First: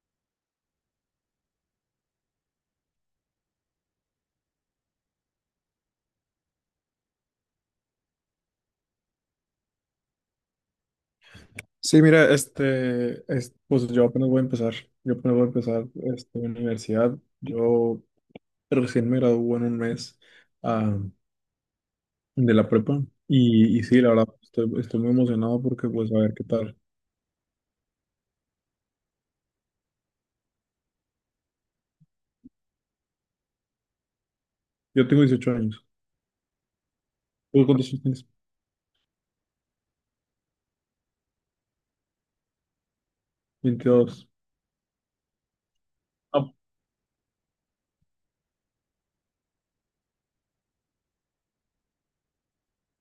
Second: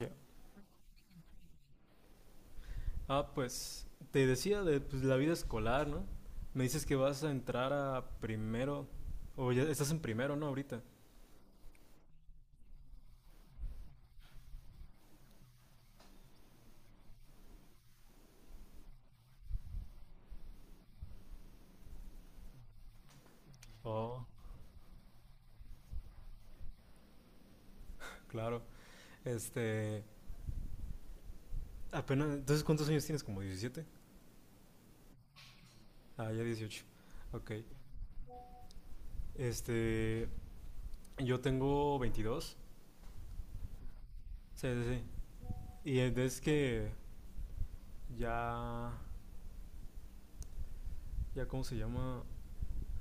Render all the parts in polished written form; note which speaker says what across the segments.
Speaker 1: Ya. Ah, pues te decía de pues, la vida escolar, ¿no? Me dices que vas a entrar a primero, o ya estás en primero, ¿no? Ahorita.
Speaker 2: Sí, mira, pues yo apenas voy a empezar, yo apenas voy a empezar este, universidad, yo recién me gradué en un mes ah, de la prepa y, sí, la
Speaker 1: Oh,
Speaker 2: verdad, estoy muy emocionado porque pues a ver qué tal.
Speaker 1: claro. Este, apenas, entonces, ¿cuántos años tienes? ¿Como diecisiete?
Speaker 2: Yo tengo 18 años.
Speaker 1: Ah, ya 18. Ok.
Speaker 2: ¿Tú cuántos años tienes?
Speaker 1: Este, yo tengo 22.
Speaker 2: Veintidós.
Speaker 1: Sí, sí, sí. Y es
Speaker 2: Ah.
Speaker 1: que ya, ya, ¿cómo se llama?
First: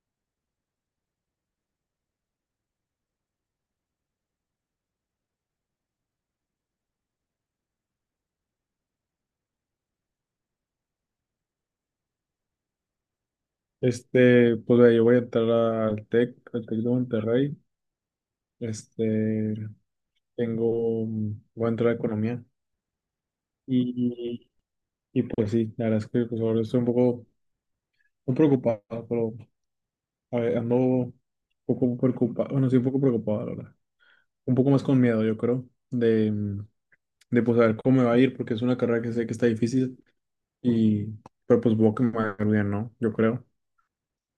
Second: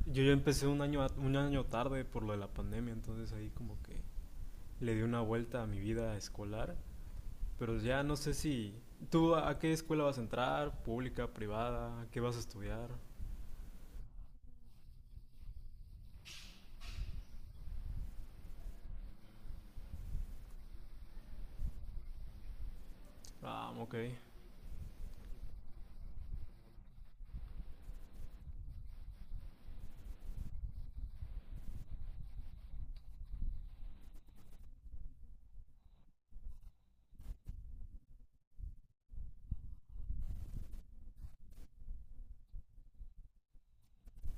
Speaker 1: Yo ya empecé un año, un año tarde por lo de la pandemia, entonces ahí como que le di una vuelta a mi vida escolar. Pero ya no sé si... ¿Tú a qué escuela vas a entrar? ¿Pública? ¿Privada? ¿Qué vas a estudiar?
Speaker 2: Pues ve, yo voy a entrar al TEC de Monterrey. este, Voy a entrar a economía
Speaker 1: Ah, ok.
Speaker 2: y, pues sí, la verdad es que pues ahora estoy un poco... Muy preocupado, pero a ver, ando un poco preocupado, bueno, sí, un poco preocupado, la verdad. Un poco más con miedo, yo creo, de pues a ver cómo me va a ir, porque es una carrera que sé que está difícil, y, pero pues voy que me va a ir bien, ¿no? Yo creo.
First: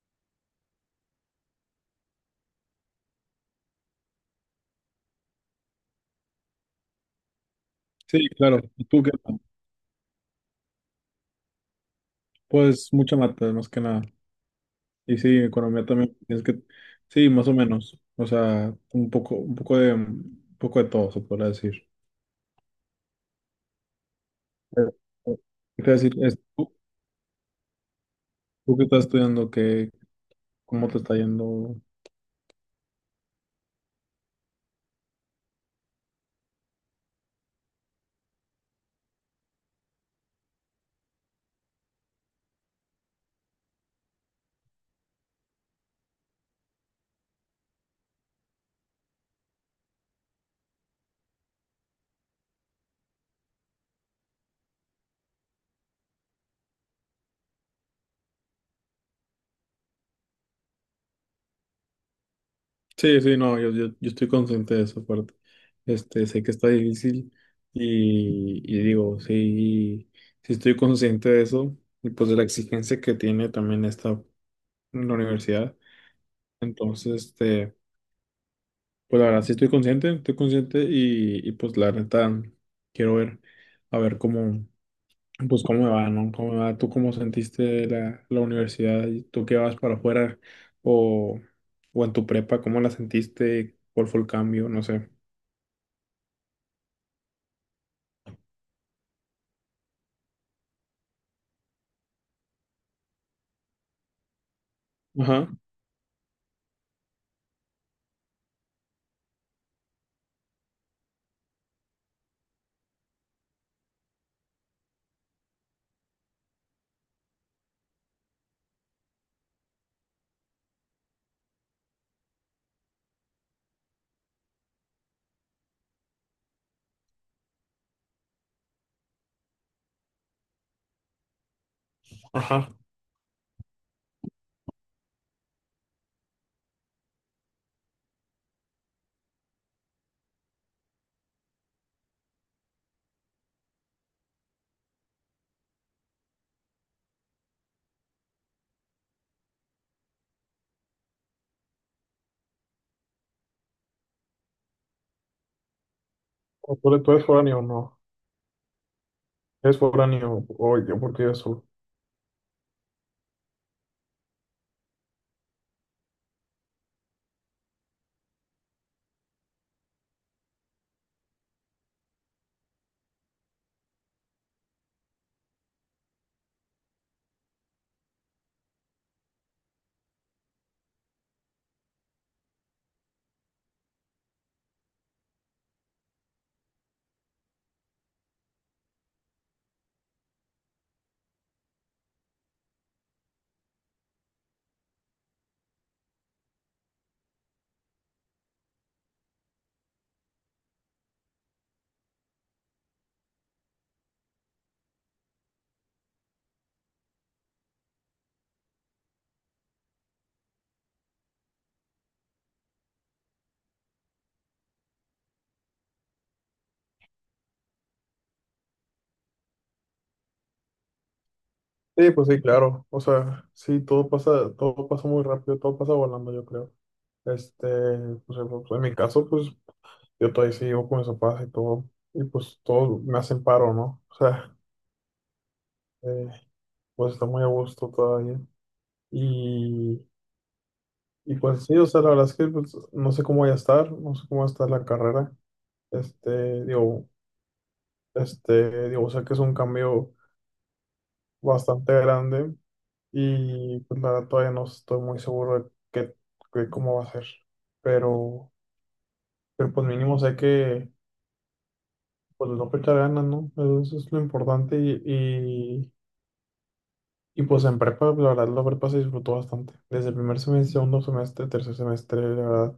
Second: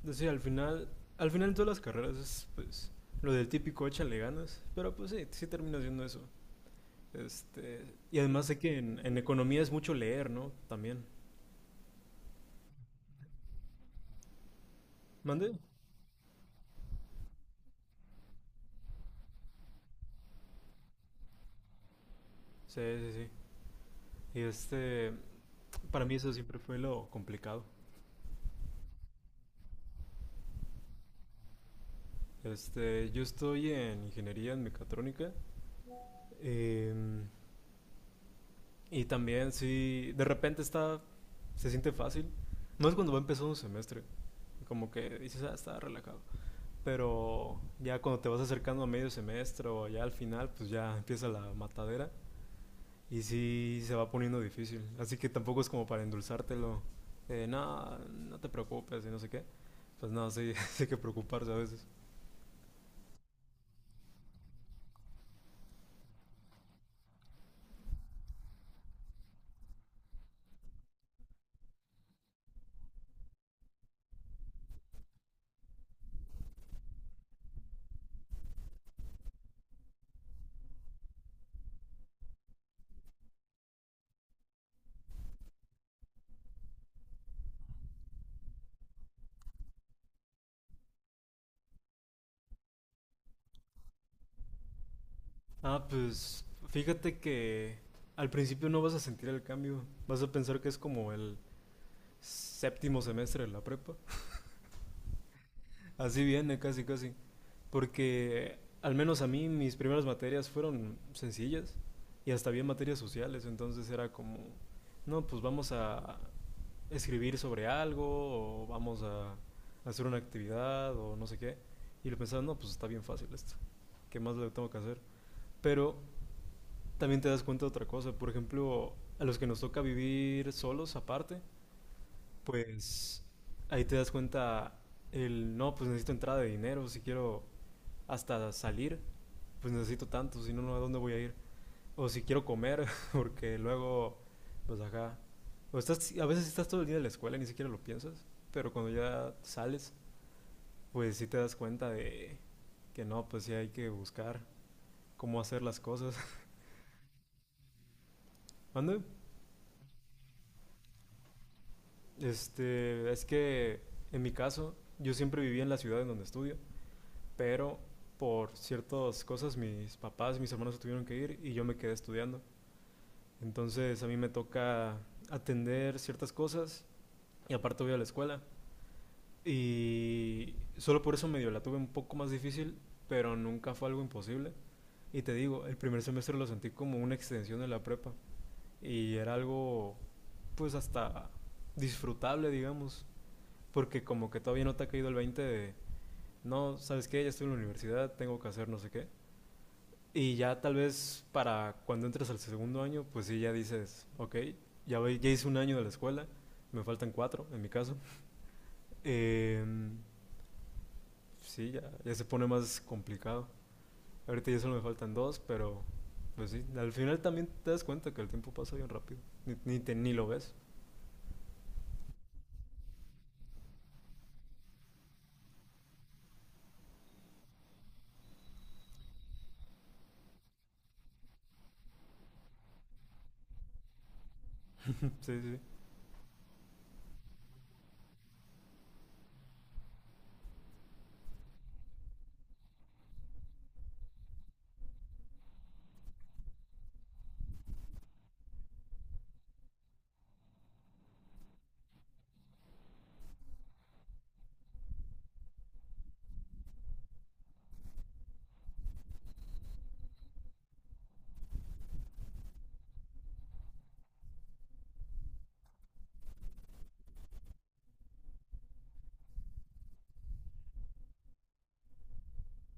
Speaker 1: Pues sí, al final... Al final en todas las carreras es pues lo del típico échale ganas. Pero pues sí, sí termino haciendo eso. Este, y
Speaker 2: Sí,
Speaker 1: además sé
Speaker 2: claro.
Speaker 1: que
Speaker 2: ¿Y tú qué
Speaker 1: en
Speaker 2: tal?
Speaker 1: economía es mucho leer, ¿no? También.
Speaker 2: Pues mucha mata, más que nada. Y sí,
Speaker 1: ¿Mande?
Speaker 2: economía también, tienes que, sí, más o menos. O sea, un poco, un poco de todo, se podrá decir.
Speaker 1: Sí, sí, sí. Y
Speaker 2: Eh,
Speaker 1: este,
Speaker 2: eh, ¿Qué te iba a
Speaker 1: para mí
Speaker 2: decir?
Speaker 1: eso siempre
Speaker 2: ¿Tú,
Speaker 1: fue lo complicado.
Speaker 2: qué estás estudiando? ¿Qué, cómo te está yendo?
Speaker 1: Este, yo estoy en ingeniería en mecatrónica. em, Y también, sí, de repente está, se siente fácil. No es cuando va empezando un semestre, como que dices, ah, está relajado. Pero ya cuando te vas acercando a medio semestre o ya al final, pues ya empieza la matadera y sí se va poniendo difícil. Así que tampoco es como para endulzártelo, no, no te preocupes y no sé qué. Pues no, sí, sí hay que preocuparse a veces.
Speaker 2: Sí, sí, no, yo estoy consciente de esa parte. Sé que está difícil y digo, sí, sí estoy consciente de eso y pues de la exigencia que tiene también esta la universidad. Entonces, pues la verdad sí estoy consciente y pues la neta quiero ver, a ver cómo, pues cómo me va, ¿no? ¿Cómo me va? ¿Tú cómo sentiste la universidad? ¿Y ¿tú qué vas para afuera o, o en tu prepa? ¿Cómo la sentiste? ¿Cuál fue el cambio? No sé.
Speaker 1: Ah, pues fíjate que al principio no vas a sentir el cambio, vas a pensar que es como el séptimo semestre de la prepa.
Speaker 2: Ajá,
Speaker 1: Así viene, casi, casi. Porque al menos a mí mis primeras materias fueron sencillas y hasta bien materias sociales, entonces era como, no, pues vamos a escribir sobre algo o vamos a hacer una actividad o no sé qué. Y lo pensaba, no, pues está bien fácil esto. ¿Qué más le tengo que hacer? Pero también te das cuenta de otra cosa. Por ejemplo, a los que nos toca vivir solos aparte,
Speaker 2: ajá.
Speaker 1: pues ahí te das cuenta el, no, pues necesito entrada de dinero, si quiero hasta salir, pues necesito tanto, si no, no, ¿a dónde voy a ir? O si quiero comer, porque luego, pues acá, o estás, a veces estás todo el día en la escuela y ni siquiera lo piensas, pero cuando ya sales, pues sí te das cuenta de que no, pues sí hay que buscar cómo hacer las cosas.
Speaker 2: ¿O ¿Tú, eres foráneo o no?
Speaker 1: ¿Mande?
Speaker 2: ¿Eres foráneo? Oye, porque yo soy.
Speaker 1: Este, es que en mi caso, yo siempre viví en la ciudad en donde estudio, pero por ciertas cosas mis papás y mis hermanos se tuvieron que ir y yo me quedé estudiando. Entonces a mí me toca atender ciertas cosas y aparte voy a la escuela. Y solo por eso medio la tuve un poco más difícil, pero nunca fue algo imposible. Y te digo, el primer semestre lo sentí como una extensión de la prepa y era algo pues hasta disfrutable, digamos, porque como que todavía no te ha caído el 20 de, no, ¿sabes qué? Ya estoy en la universidad, tengo que hacer no sé qué. Y ya tal vez para cuando entres al segundo año, pues sí, ya dices, ok, ya, ya hice un año de la escuela, me faltan cuatro en mi caso. Eh, sí, ya, ya se pone más complicado. Ahorita ya solo me faltan dos, pero pues sí, al final también te das cuenta que el tiempo pasa bien rápido, ni, ni lo ves.
Speaker 2: Sí, pues sí, claro. O sea, sí, todo pasa muy rápido, todo pasa volando, yo creo. Este, pues, eh, pues, en mi caso, pues yo todavía sigo con mis papás y todo. Y pues todos me hacen paro, ¿no?
Speaker 1: Sí, sí.
Speaker 2: Eh, pues está muy a gusto todavía. Y, y pues sí, o sea, la verdad es que pues, no sé cómo voy a estar, no sé cómo va a estar la carrera. Este, digo, Digo, o sea que es un cambio bastante grande y pues la verdad todavía no estoy muy seguro de cómo va a ser. Pero, pero pues mínimo sé que pues no echar ganas, ¿no? Eso es lo importante y, pues en prepa, la verdad la prepa se disfrutó bastante. Desde el primer semestre, segundo semestre, tercer semestre, la verdad,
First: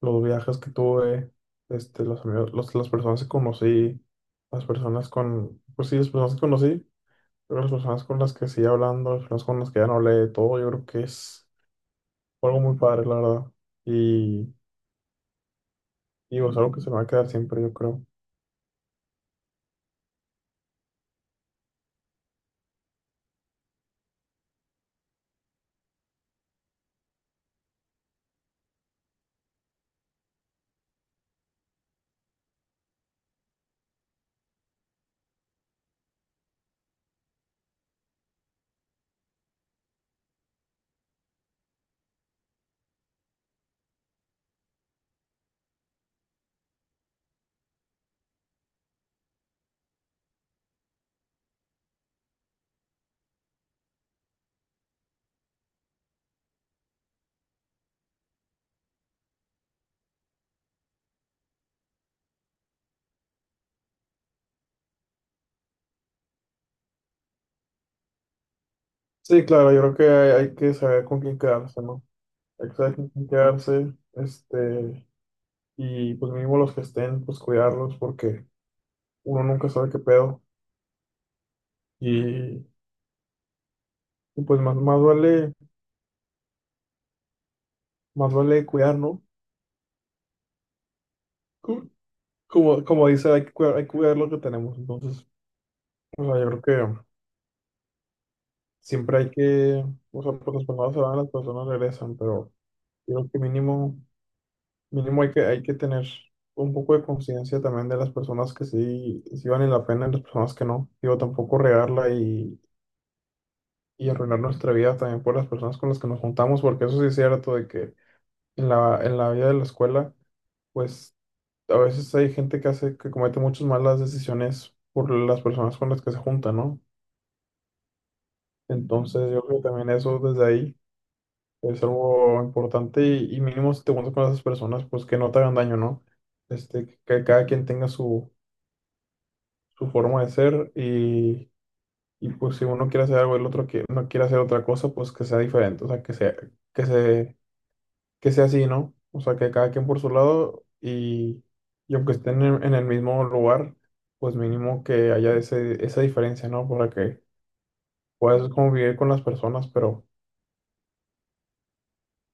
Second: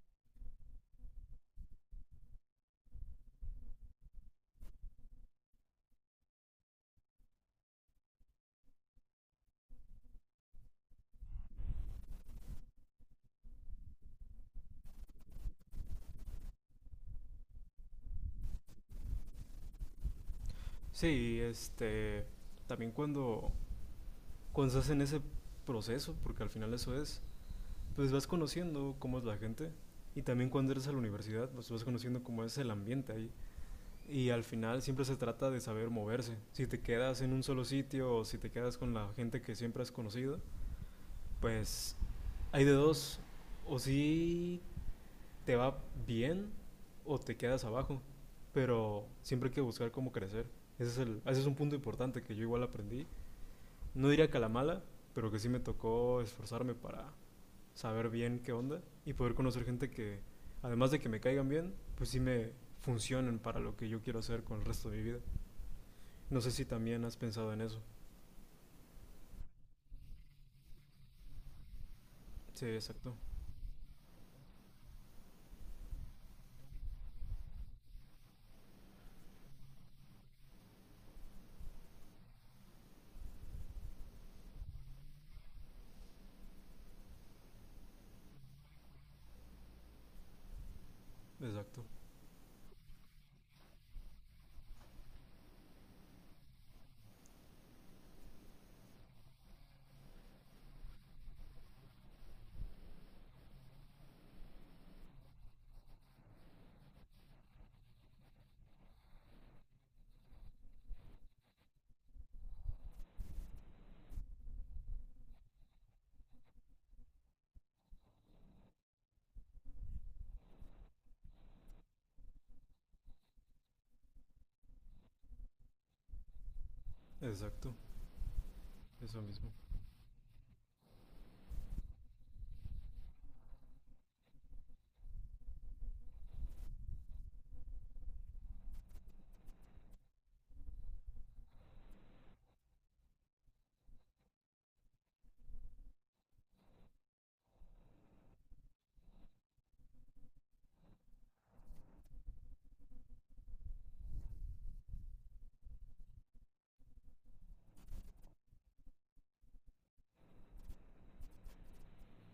Speaker 2: los viajes que tuve, los amigos, las personas que conocí, pues sí, las personas que conocí. Pero las personas con las que sigue hablando, las personas con las que ya no hablé, todo, yo creo que es fue algo muy padre, la verdad. Y, y es algo que se me va a quedar siempre, yo creo.
Speaker 1: Sí, este, también cuando, cuando estás en ese proceso, porque al final eso es, pues vas conociendo cómo es la gente y también cuando eres a la universidad, pues vas conociendo cómo es el ambiente ahí. Y al final siempre se trata de saber moverse. Si te quedas en un solo sitio o si te quedas con la gente que siempre has conocido, pues hay de dos. O si te va bien o te quedas abajo. Pero siempre hay que buscar cómo crecer. Ese es, el, ese es un punto importante que yo igual aprendí, no diría que a la mala, pero que sí me tocó esforzarme para saber bien qué onda y poder conocer gente que, además de que me caigan bien, pues sí me funcionen para lo que yo quiero hacer con el resto de mi vida. No sé si también has pensado en eso.
Speaker 2: Sí, claro, yo creo que hay que saber con quién quedarse, ¿no?
Speaker 1: Sí,
Speaker 2: Hay que saber con
Speaker 1: exacto,
Speaker 2: quién quedarse. Y pues mínimo los que estén, pues cuidarlos, porque uno nunca sabe qué pedo. Y, y pues más vale cuidar, ¿no?
Speaker 1: exacto,
Speaker 2: Co- Como, como dice, hay que cuidar lo que tenemos. Entonces, o sea, yo creo que siempre hay que, o sea, pues las personas se van, las personas regresan, pero yo creo que mínimo. Mínimo hay que tener un poco de conciencia también de las personas que sí, sí valen la pena y las personas que no. Digo, tampoco regarla y arruinar nuestra vida también por las personas con las que nos juntamos, porque eso sí es cierto de que en en la vida de la escuela, pues a veces hay gente que comete muchas malas decisiones por las personas con las que se junta, ¿no?
Speaker 1: exacto, eso
Speaker 2: Entonces yo
Speaker 1: mismo.
Speaker 2: creo que también eso desde ahí es algo importante y mínimo si te juntas con esas personas, pues que no te hagan daño, ¿no? Este, que cada quien tenga su forma de ser y pues si uno quiere hacer algo, el otro que no quiere hacer otra cosa, pues que sea diferente, o sea, que se, que sea así, ¿no? O sea, que cada quien por su lado y aunque estén en el mismo lugar, pues mínimo que haya esa diferencia, ¿no? Para que puedas convivir con las personas,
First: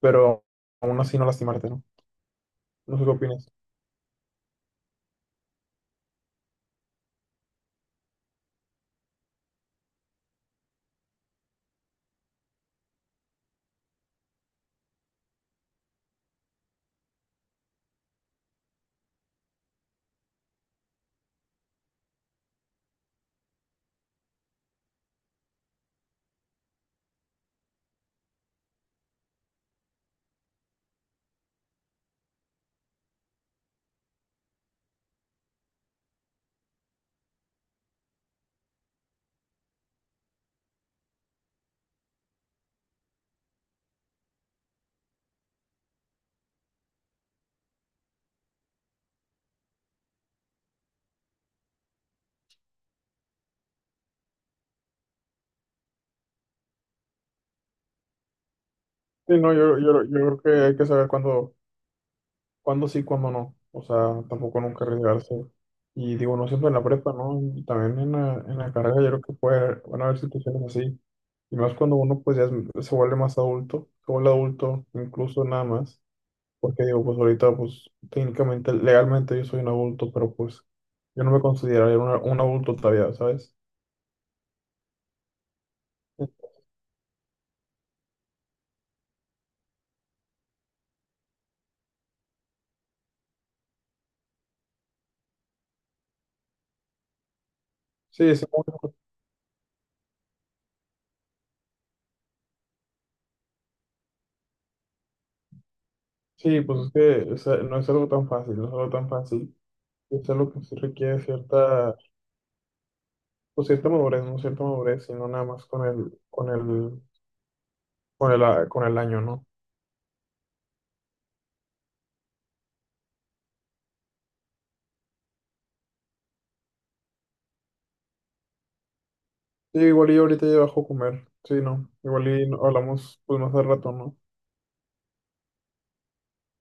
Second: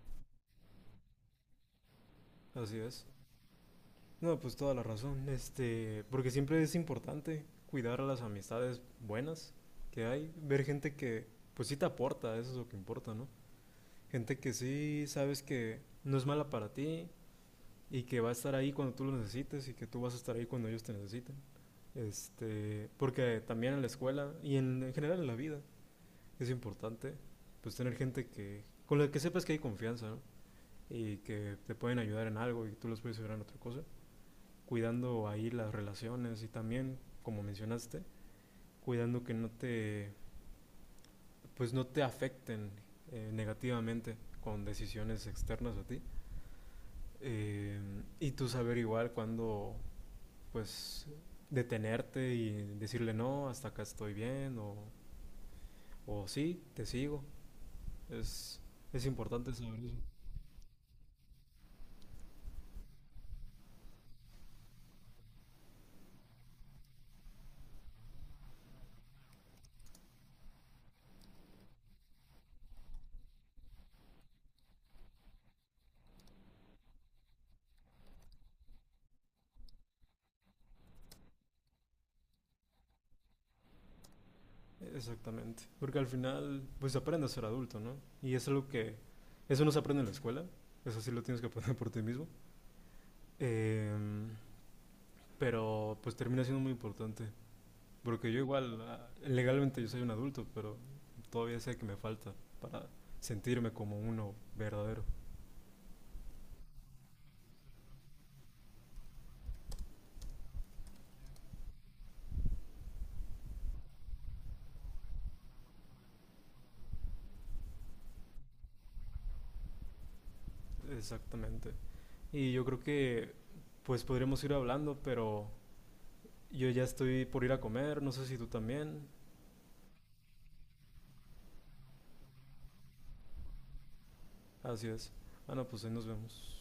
Speaker 2: pero aún así no lastimarte, ¿no?
Speaker 1: Así
Speaker 2: No sé
Speaker 1: es.
Speaker 2: qué opinas.
Speaker 1: No, pues toda la razón. Este, porque siempre es importante cuidar a las amistades buenas que hay, ver gente que pues sí te aporta, eso es lo que importa, ¿no? Gente que sí sabes que no es mala para ti y que va a estar ahí cuando tú lo necesites y que tú vas a estar ahí cuando ellos te necesiten. Este, porque también en la escuela y en general en la vida es importante pues tener gente que con la que sepas que hay confianza, ¿no? Y que te pueden ayudar en algo y tú los puedes ayudar en otra cosa, cuidando ahí las relaciones y también, como mencionaste, cuidando que no te afecten, negativamente, con decisiones externas a ti. eh, y tú saber igual cuándo, pues, detenerte y decirle no, hasta acá estoy bien, o sí, te sigo. Es, es
Speaker 2: Sí,
Speaker 1: importante
Speaker 2: no,
Speaker 1: saber eso.
Speaker 2: yo creo que hay que saber cuándo sí, cuándo no. O sea, tampoco nunca arriesgarse. Y digo, no siempre en la prepa, ¿no? Y también en en la carrera yo creo que puede, van a haber situaciones así. Y más cuando uno pues se vuelve más adulto, se vuelve adulto incluso nada más. Porque digo, pues ahorita pues técnicamente, legalmente yo soy un adulto, pero pues yo no me consideraría un adulto todavía, ¿sabes?
Speaker 1: Exactamente. Porque al final, pues aprende a ser adulto, ¿no? Y es algo que, eso no se aprende en la escuela, eso sí lo tienes que aprender por ti mismo. Em, pero pues termina siendo muy importante. Porque
Speaker 2: Sí,
Speaker 1: yo
Speaker 2: sí,
Speaker 1: igual, ah, legalmente yo soy un adulto, pero todavía sé que me falta para sentirme como uno verdadero.
Speaker 2: sí, pues es que o sea, no es algo tan fácil, no es algo tan fácil. Es algo que sí requiere cierta pues cierta madurez, ¿no? Cierta madurez, sino nada más con el año, ¿no?
Speaker 1: Exactamente. Y yo creo que pues podríamos ir hablando, pero yo ya estoy por ir a comer, no sé si tú también.
Speaker 2: Sí, igual y ahorita ya bajo a comer, sí, ¿no? Igual y no, hablamos pues más al rato, ¿no?
Speaker 1: Así es. Bueno, pues ahí nos vemos.